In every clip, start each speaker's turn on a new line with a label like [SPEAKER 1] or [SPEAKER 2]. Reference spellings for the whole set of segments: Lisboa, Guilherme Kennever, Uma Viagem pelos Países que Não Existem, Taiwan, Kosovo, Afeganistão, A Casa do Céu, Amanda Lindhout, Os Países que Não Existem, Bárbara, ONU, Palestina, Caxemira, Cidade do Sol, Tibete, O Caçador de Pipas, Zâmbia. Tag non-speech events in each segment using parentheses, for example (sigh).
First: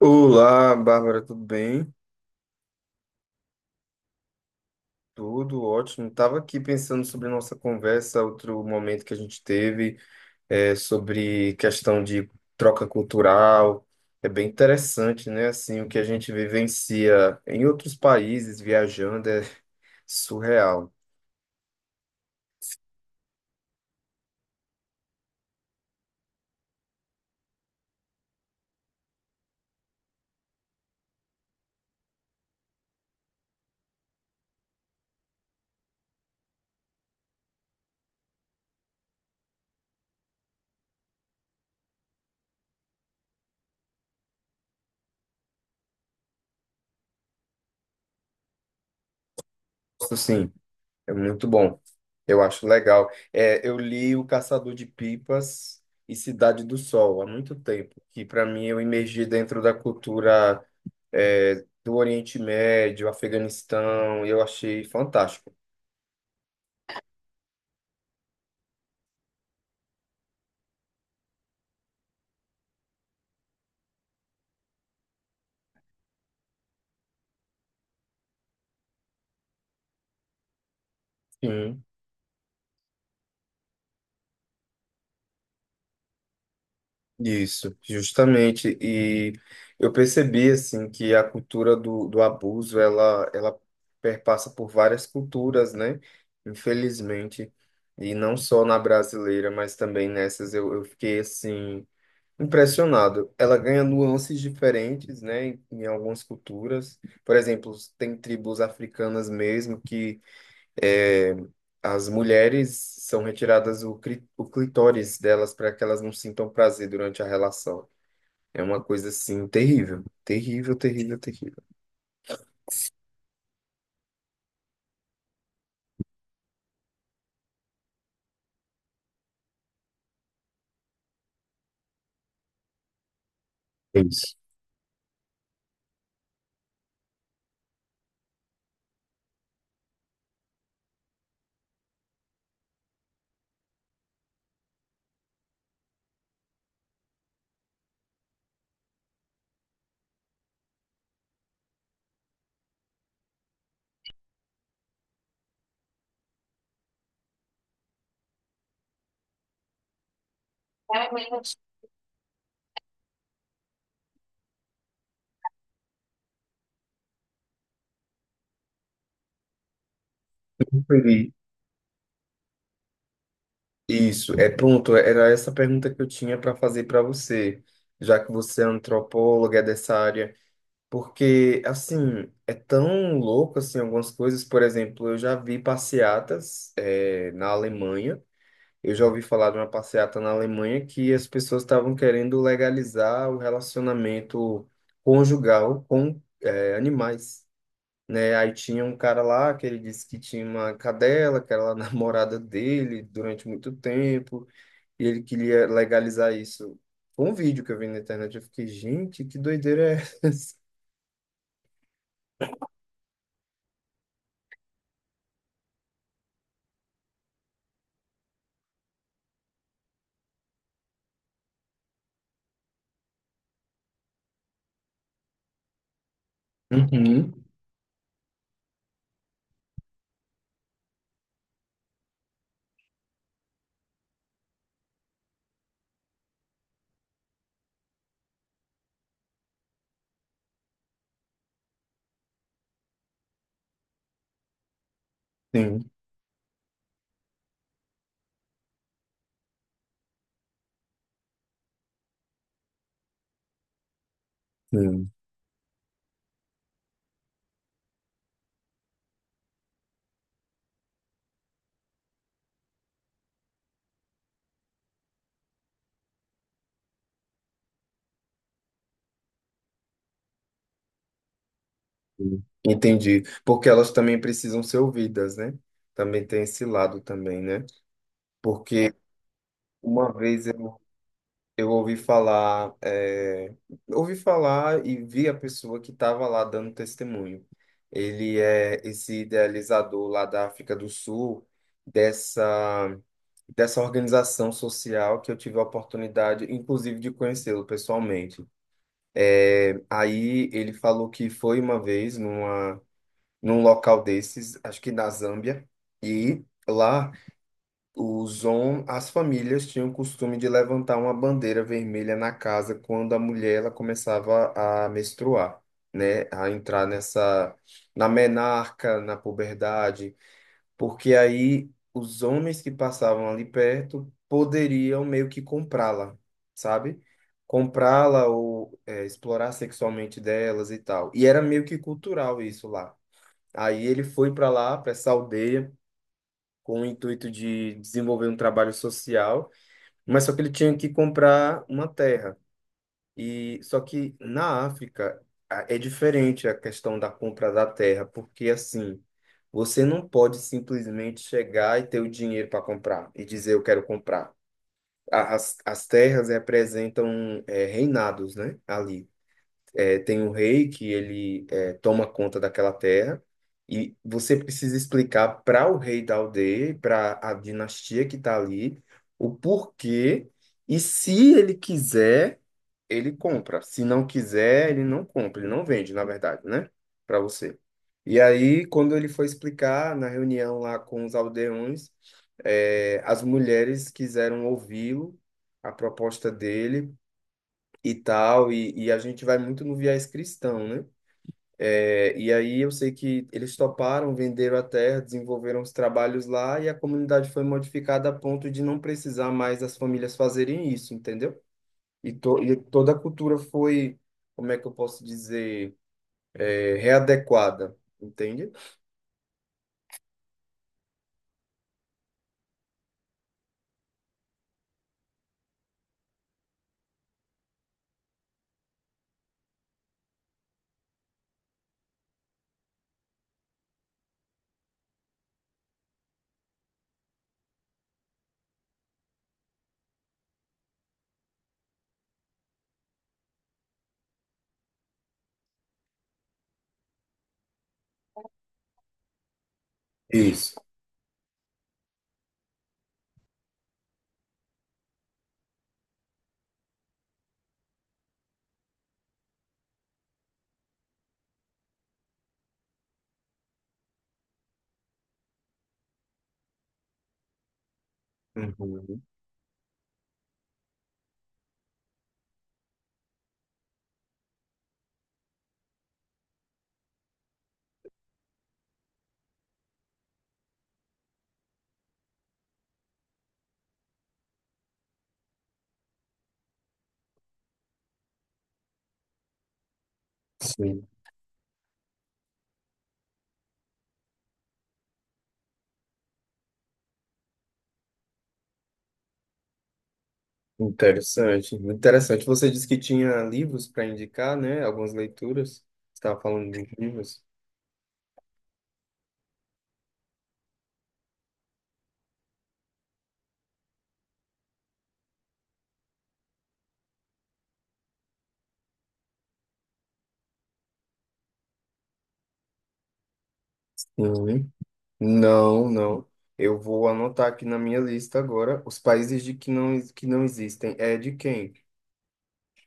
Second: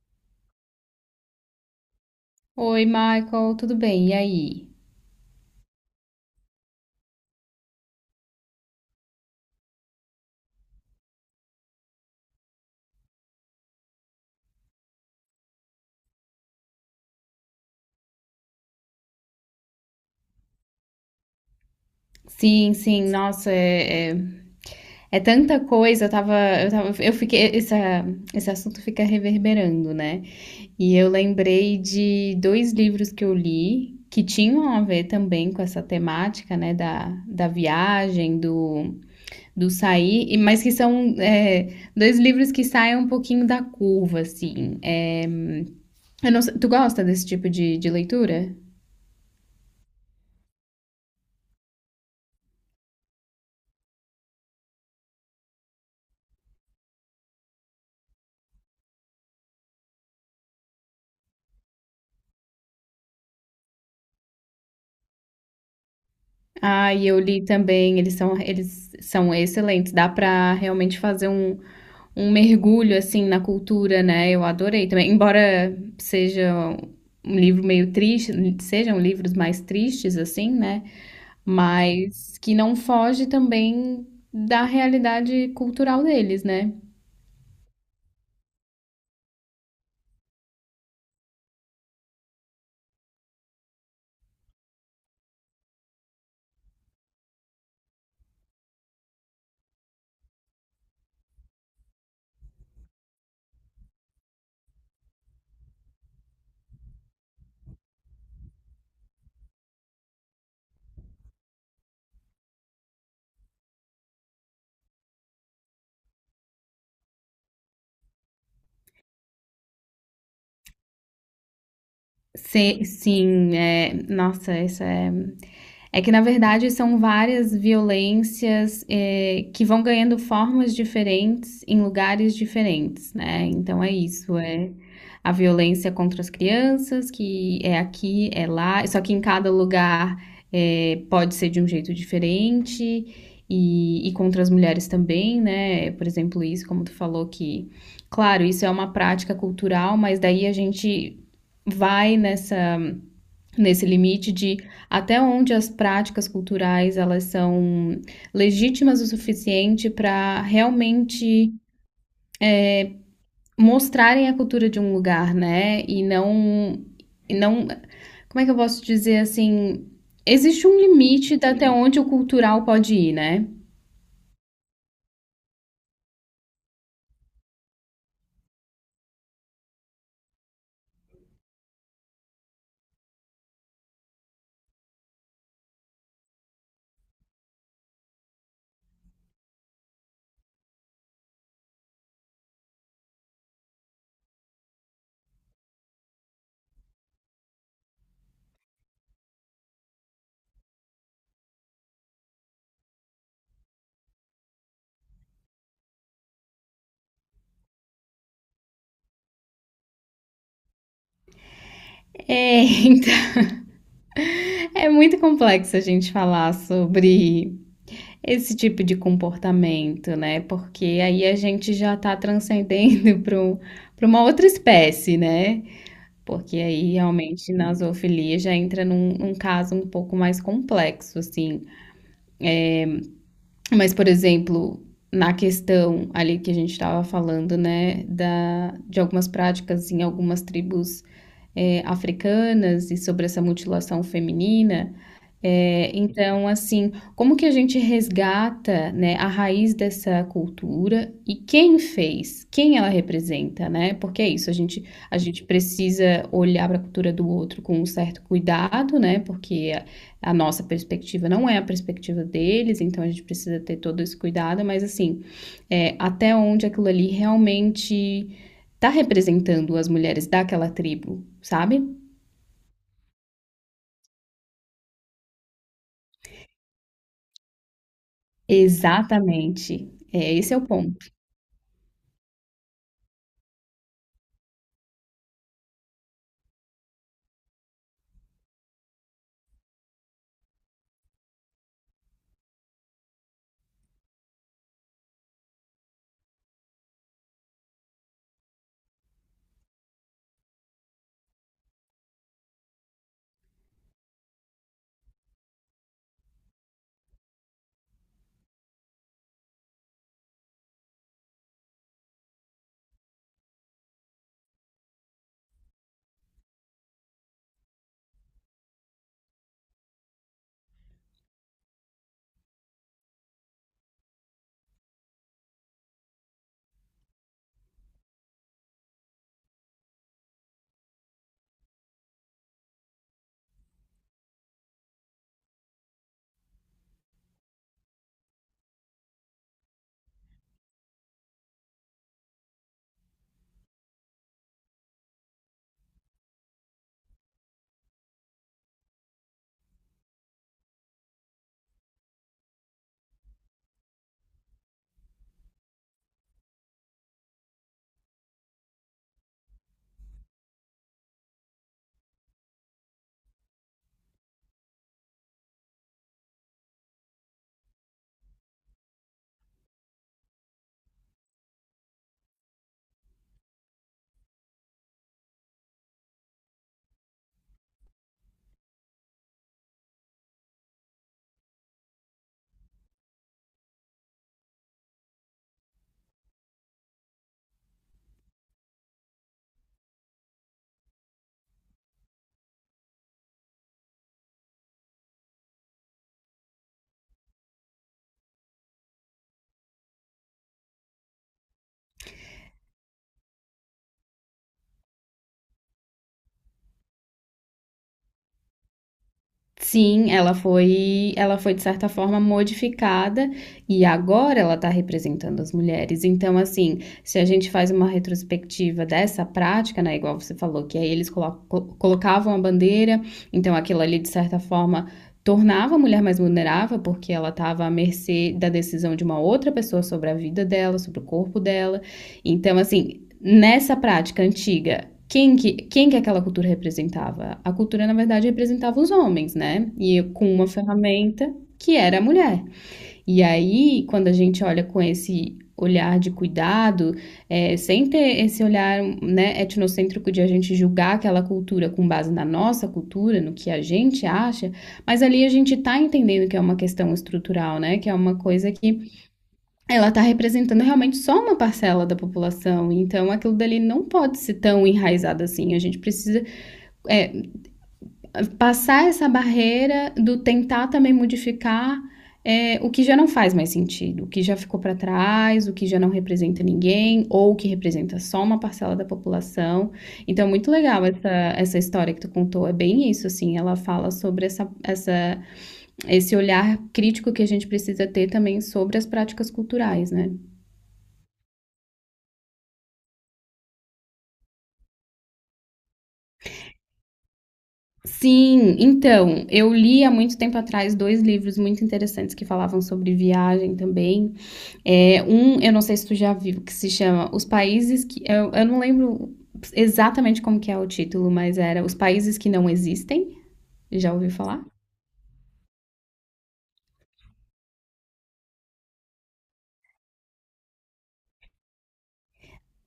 [SPEAKER 1] Olá, Bárbara, tudo bem?
[SPEAKER 2] Oi, Michael, tudo bem? E aí?
[SPEAKER 1] Tudo ótimo. Estava aqui pensando sobre nossa conversa, outro momento que a gente teve, sobre questão de troca cultural. É bem interessante, né? Assim, o que a gente vivencia em outros países viajando é surreal.
[SPEAKER 2] Sim, sim, nossa, é tanta coisa, eu tava, eu tava, eu fiquei, essa, esse assunto fica reverberando, né? E eu lembrei de dois livros que eu li que tinham a ver também com essa temática, né, da viagem, do sair, mas que são, dois livros que saem um pouquinho da curva, assim. Eu não sei- Tu gosta desse tipo de leitura?
[SPEAKER 1] Isso sim, é muito bom. Eu acho legal. É, eu li O Caçador de Pipas e Cidade do Sol há muito tempo, que para mim eu imergi dentro da cultura do Oriente Médio, Afeganistão, e eu achei fantástico.
[SPEAKER 2] Ah, e eu li também, eles são excelentes. Dá pra realmente fazer um mergulho assim na cultura, né? Eu adorei também. Embora seja um livro meio triste, sejam livros mais tristes assim, né?
[SPEAKER 1] Sim.
[SPEAKER 2] Mas que não foge também da realidade cultural deles, né?
[SPEAKER 1] Isso, justamente. E eu percebi assim que a cultura do abuso ela perpassa por várias culturas, né? Infelizmente, e não só na brasileira, mas também nessas eu fiquei assim impressionado. Ela ganha nuances diferentes, né? Em algumas culturas, por exemplo, tem tribos africanas mesmo que É, as mulheres são retiradas o, o clitóris delas para que elas não sintam prazer durante a relação. É uma coisa assim terrível, terrível, terrível, terrível.
[SPEAKER 2] Sim, nossa, essa é. É que, na verdade, são várias violências que vão ganhando formas diferentes em lugares diferentes, né? Então é
[SPEAKER 1] É isso.
[SPEAKER 2] isso, é a violência contra as crianças, que é aqui, é lá, só que em cada lugar pode ser de um jeito diferente, e contra as mulheres também, né? Por exemplo, isso, como tu falou, que, claro, isso é uma prática cultural, mas daí a gente vai nessa nesse limite de até onde as práticas culturais elas são legítimas o suficiente para realmente mostrarem a cultura de um lugar, né? E não, como é que eu posso dizer assim, existe um
[SPEAKER 1] Entendi.
[SPEAKER 2] limite de até onde o cultural pode ir, né?
[SPEAKER 1] Isso, é pronto. Era essa pergunta que eu tinha para fazer para você, já que você é antropóloga é dessa área, porque assim é tão louco assim algumas coisas. Por exemplo, eu já vi passeatas na Alemanha. Eu já ouvi falar de uma passeata na Alemanha que as pessoas estavam querendo legalizar o relacionamento conjugal com animais, né? Aí tinha um cara lá que ele disse que tinha uma cadela, que era a (laughs) namorada dele durante muito tempo, e ele queria legalizar isso. Foi um vídeo que eu vi na internet, eu fiquei, gente, que doideira é essa?
[SPEAKER 2] (laughs) Então, é muito complexo a gente falar sobre esse tipo de comportamento, né? Porque aí a gente já está transcendendo (laughs) para uma outra espécie, né? Porque aí
[SPEAKER 1] Uhum.
[SPEAKER 2] realmente na zoofilia já entra num caso um pouco mais complexo, assim. Mas, por exemplo, na questão ali que a gente estava falando, né, de algumas práticas em algumas tribos africanas e sobre essa mutilação feminina.
[SPEAKER 1] Sim,
[SPEAKER 2] É, então, assim, como que a gente resgata, né, a raiz dessa cultura e quem fez, quem ela representa, né? Porque é isso,
[SPEAKER 1] sim,
[SPEAKER 2] a gente precisa olhar para a cultura do outro com um certo cuidado, né? Porque a nossa perspectiva não é a perspectiva deles, então a gente precisa ter todo esse cuidado, mas assim, é, até onde aquilo ali realmente está representando as mulheres daquela tribo, sabe?
[SPEAKER 1] sim. Entendi. Porque elas também precisam ser ouvidas, né? Também tem esse lado também, né? Porque
[SPEAKER 2] Exatamente.
[SPEAKER 1] Uma
[SPEAKER 2] É,
[SPEAKER 1] vez
[SPEAKER 2] esse é o
[SPEAKER 1] eu,
[SPEAKER 2] ponto.
[SPEAKER 1] eu ouvi falar, ouvi falar e vi a pessoa que estava lá dando testemunho. Ele é esse idealizador lá da África do Sul, dessa, dessa organização social que eu tive a oportunidade, inclusive, de conhecê-lo pessoalmente. É, aí ele falou que foi uma vez num local desses, acho que na Zâmbia, e lá os hom as famílias tinham o costume de levantar uma bandeira vermelha na casa quando a mulher ela começava a menstruar, né? A entrar na menarca, na puberdade, porque aí os homens que passavam ali perto poderiam meio que comprá-la, sabe? Comprá-la ou explorar sexualmente delas e tal. E era meio que cultural isso lá. Aí ele foi para lá, para essa aldeia com o intuito de desenvolver um trabalho social, mas só que ele tinha que comprar uma terra. E só que na África é diferente a questão da compra da terra, porque assim, você não pode simplesmente chegar e ter o dinheiro para comprar e dizer eu quero comprar. As terras representam reinados, né? Ali. É, tem um rei que ele é, toma conta daquela terra e você precisa explicar para o rei da aldeia, para a dinastia que está ali, o porquê e se ele quiser, ele compra. Se não quiser, ele não compra, ele não vende, na verdade, né? Para você. E aí, quando ele foi explicar na reunião lá com os aldeões, é, as mulheres quiseram ouvi-lo, a proposta dele e tal, e a gente vai muito no viés cristão, né? É, e aí eu sei que eles toparam, venderam a terra, desenvolveram os trabalhos lá e a comunidade foi modificada a ponto de não precisar mais as famílias fazerem isso, entendeu? E toda a cultura foi, como é que eu posso dizer, é, readequada, entende?
[SPEAKER 2] Sim, ela foi de certa forma modificada e agora ela está representando as mulheres. Então, assim, se a gente faz uma retrospectiva dessa prática, né, igual você falou, que aí eles colocavam a bandeira, então aquilo ali de certa forma tornava a mulher mais vulnerável porque ela estava à mercê da decisão de uma outra pessoa sobre a vida dela, sobre o corpo dela. Então, assim, nessa prática antiga, quem que aquela cultura representava? A cultura, na verdade, representava os homens, né? E com uma
[SPEAKER 1] Isso.
[SPEAKER 2] ferramenta que era a mulher. E aí, quando a gente olha com esse olhar de cuidado, é, sem ter esse olhar né, etnocêntrico de a gente julgar aquela cultura com base na nossa cultura, no que a gente acha, mas ali a gente está entendendo que é uma questão estrutural, né? Que é uma coisa que
[SPEAKER 1] Uhum,
[SPEAKER 2] ela está representando realmente só uma parcela da população, então aquilo dali não pode ser tão enraizado assim. A gente precisa é, passar essa barreira do tentar também modificar é, o que já não faz mais sentido, o que já ficou para trás, o que já não representa ninguém, ou o que representa só uma parcela da população. Então, muito legal
[SPEAKER 1] sim.
[SPEAKER 2] essa história que tu contou, é bem isso, assim, ela fala sobre esse olhar crítico que a gente precisa ter também sobre as práticas culturais, né?
[SPEAKER 1] Interessante, interessante. Você disse que tinha livros para indicar, né? Algumas leituras. Você estava falando de livros.
[SPEAKER 2] Sim, então, eu li há muito tempo atrás dois livros muito interessantes que falavam sobre viagem também. É, um, eu não sei se tu já viu, que se chama Os Países que. Eu não lembro exatamente como que é o título, mas era Os Países que Não Existem. Já ouviu falar?
[SPEAKER 1] Uhum. Não, não. Eu vou anotar aqui na minha lista agora os países de que não existem. É de quem?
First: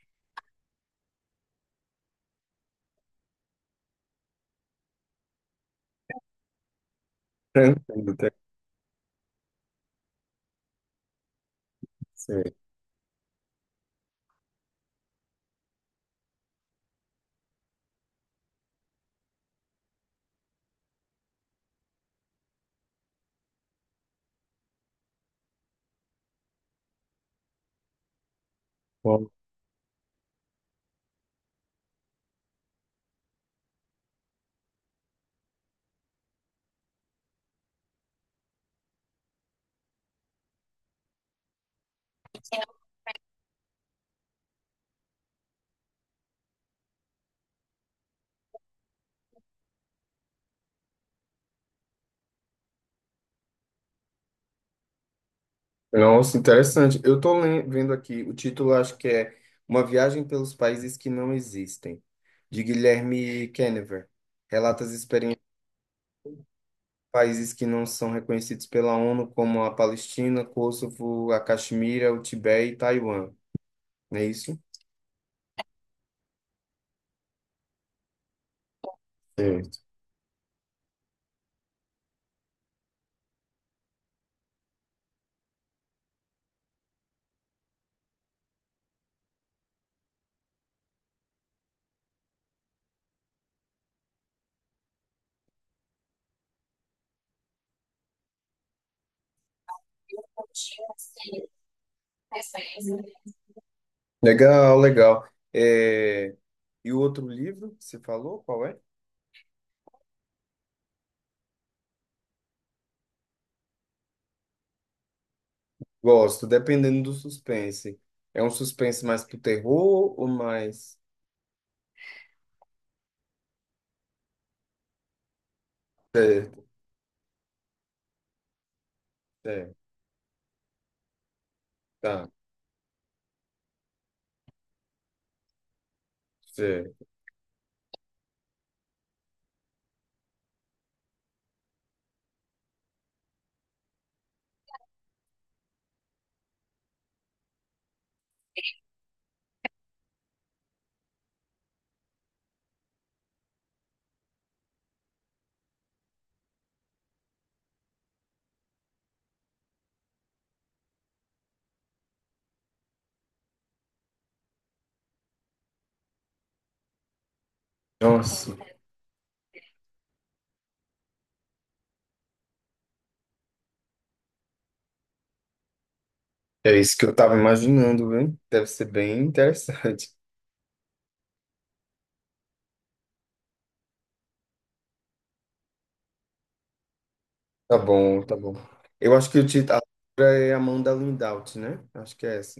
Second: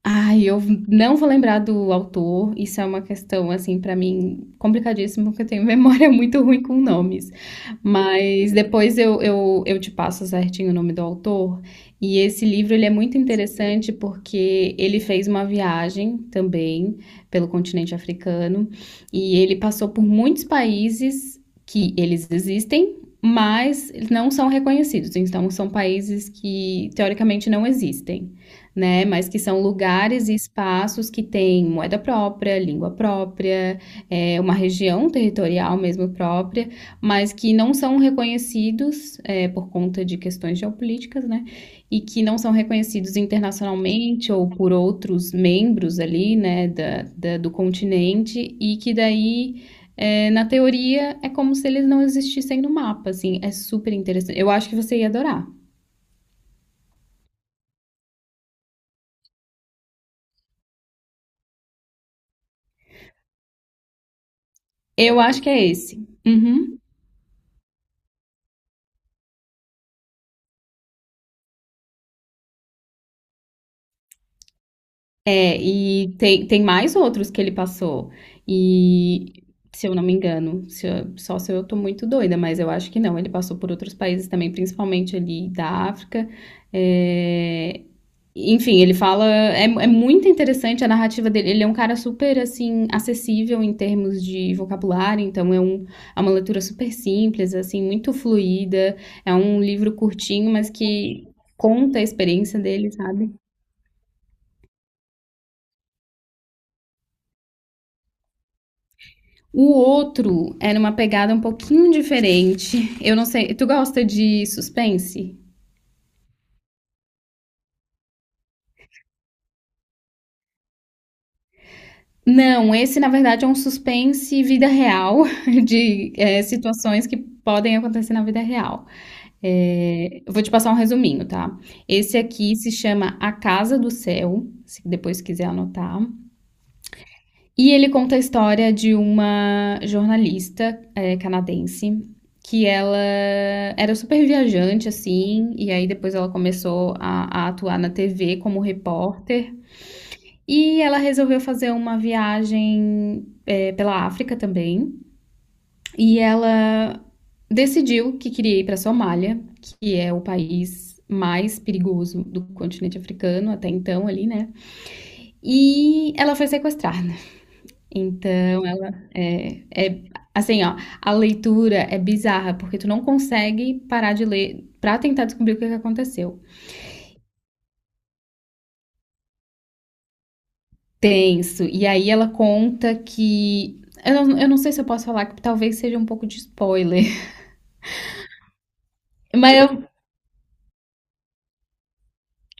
[SPEAKER 2] Ai, eu não vou lembrar do autor. Isso é uma questão, assim, pra mim complicadíssima, porque eu tenho memória (laughs) muito ruim com nomes.
[SPEAKER 1] Tranquilo, tá
[SPEAKER 2] Mas depois eu te passo certinho o nome do autor. E esse
[SPEAKER 1] certo.
[SPEAKER 2] livro ele é muito interessante porque ele fez uma viagem também pelo continente africano e ele passou por muitos países que eles existem, mas não são reconhecidos. Então, são países que teoricamente não existem né, mas
[SPEAKER 1] Bom,
[SPEAKER 2] que são lugares e espaços que têm moeda própria, língua própria, uma região territorial mesmo própria, mas que não são reconhecidos, por conta de questões geopolíticas, né, e que não são reconhecidos internacionalmente ou por outros membros ali, né, do continente, e que daí na teoria, é como se eles não existissem no mapa, assim, é super interessante. Eu acho que você ia adorar.
[SPEAKER 1] nossa, interessante. Eu estou vendo aqui, o título acho que é Uma Viagem pelos Países que Não Existem, de Guilherme Kennever. Relata as
[SPEAKER 2] Eu acho
[SPEAKER 1] experiências
[SPEAKER 2] que é esse. Uhum.
[SPEAKER 1] de países que não são reconhecidos pela ONU, como a Palestina, Kosovo, a Caxemira, o Tibete e Taiwan. Não é isso?
[SPEAKER 2] É, e tem mais outros que ele passou. E,
[SPEAKER 1] Certo.
[SPEAKER 2] se eu não me engano, se eu- só se eu tô muito doida, mas eu acho que não. Ele passou por outros países também, principalmente ali da África. É, enfim, ele fala. É muito interessante a narrativa dele. Ele é um cara super, assim, acessível em termos de vocabulário, então é uma leitura super simples, assim, muito fluida. É um livro curtinho, mas que conta a experiência dele, sabe?
[SPEAKER 1] Legal, legal. É, e o outro livro que você falou, qual é?
[SPEAKER 2] O outro era uma pegada um pouquinho diferente. Eu não sei. Tu gosta de suspense?
[SPEAKER 1] Gosto, dependendo do suspense. É um suspense mais pro terror ou mais.
[SPEAKER 2] Não, esse na verdade é um suspense vida real, (laughs) de
[SPEAKER 1] Certo,
[SPEAKER 2] situações que podem acontecer na vida real.
[SPEAKER 1] certo,
[SPEAKER 2] É, eu vou te passar um resuminho, tá? Esse
[SPEAKER 1] tá,
[SPEAKER 2] aqui se chama A Casa do Céu, se depois quiser anotar.
[SPEAKER 1] certo.
[SPEAKER 2] E ele conta a história de uma jornalista canadense que ela era super viajante, assim, e aí depois ela começou a atuar na TV como repórter. E ela resolveu fazer uma viagem pela África também. E ela decidiu que queria ir para a Somália, que é o país mais perigoso do continente africano até então ali, né? E ela foi sequestrada.
[SPEAKER 1] Nossa,
[SPEAKER 2] Então ela é, assim, ó, a leitura é bizarra, porque tu não consegue parar de ler pra tentar descobrir o que é que aconteceu.
[SPEAKER 1] é isso que eu tava imaginando, viu? Deve ser bem interessante. (laughs)
[SPEAKER 2] Tenso. E aí ela conta que eu não sei se eu posso falar, que talvez seja um pouco de spoiler,
[SPEAKER 1] Tá bom, tá bom. Eu acho que
[SPEAKER 2] (laughs)
[SPEAKER 1] o
[SPEAKER 2] mas
[SPEAKER 1] título a
[SPEAKER 2] eu
[SPEAKER 1] autora é Amanda Lindhout, né? Acho que é essa.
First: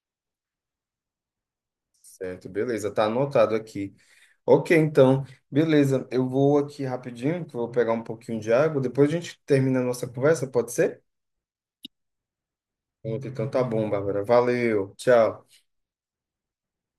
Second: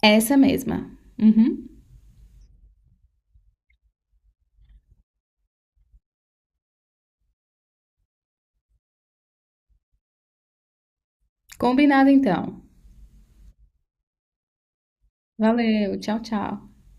[SPEAKER 2] essa mesma. Uhum.
[SPEAKER 1] Certo, beleza, tá anotado aqui. Ok, então, beleza. Eu vou aqui rapidinho, que eu vou pegar um pouquinho de água. Depois a gente termina a nossa conversa, pode ser?
[SPEAKER 2] Combinado então.
[SPEAKER 1] Então tá bom, Bárbara. Valeu, tchau.
[SPEAKER 2] Valeu, tchau, tchau.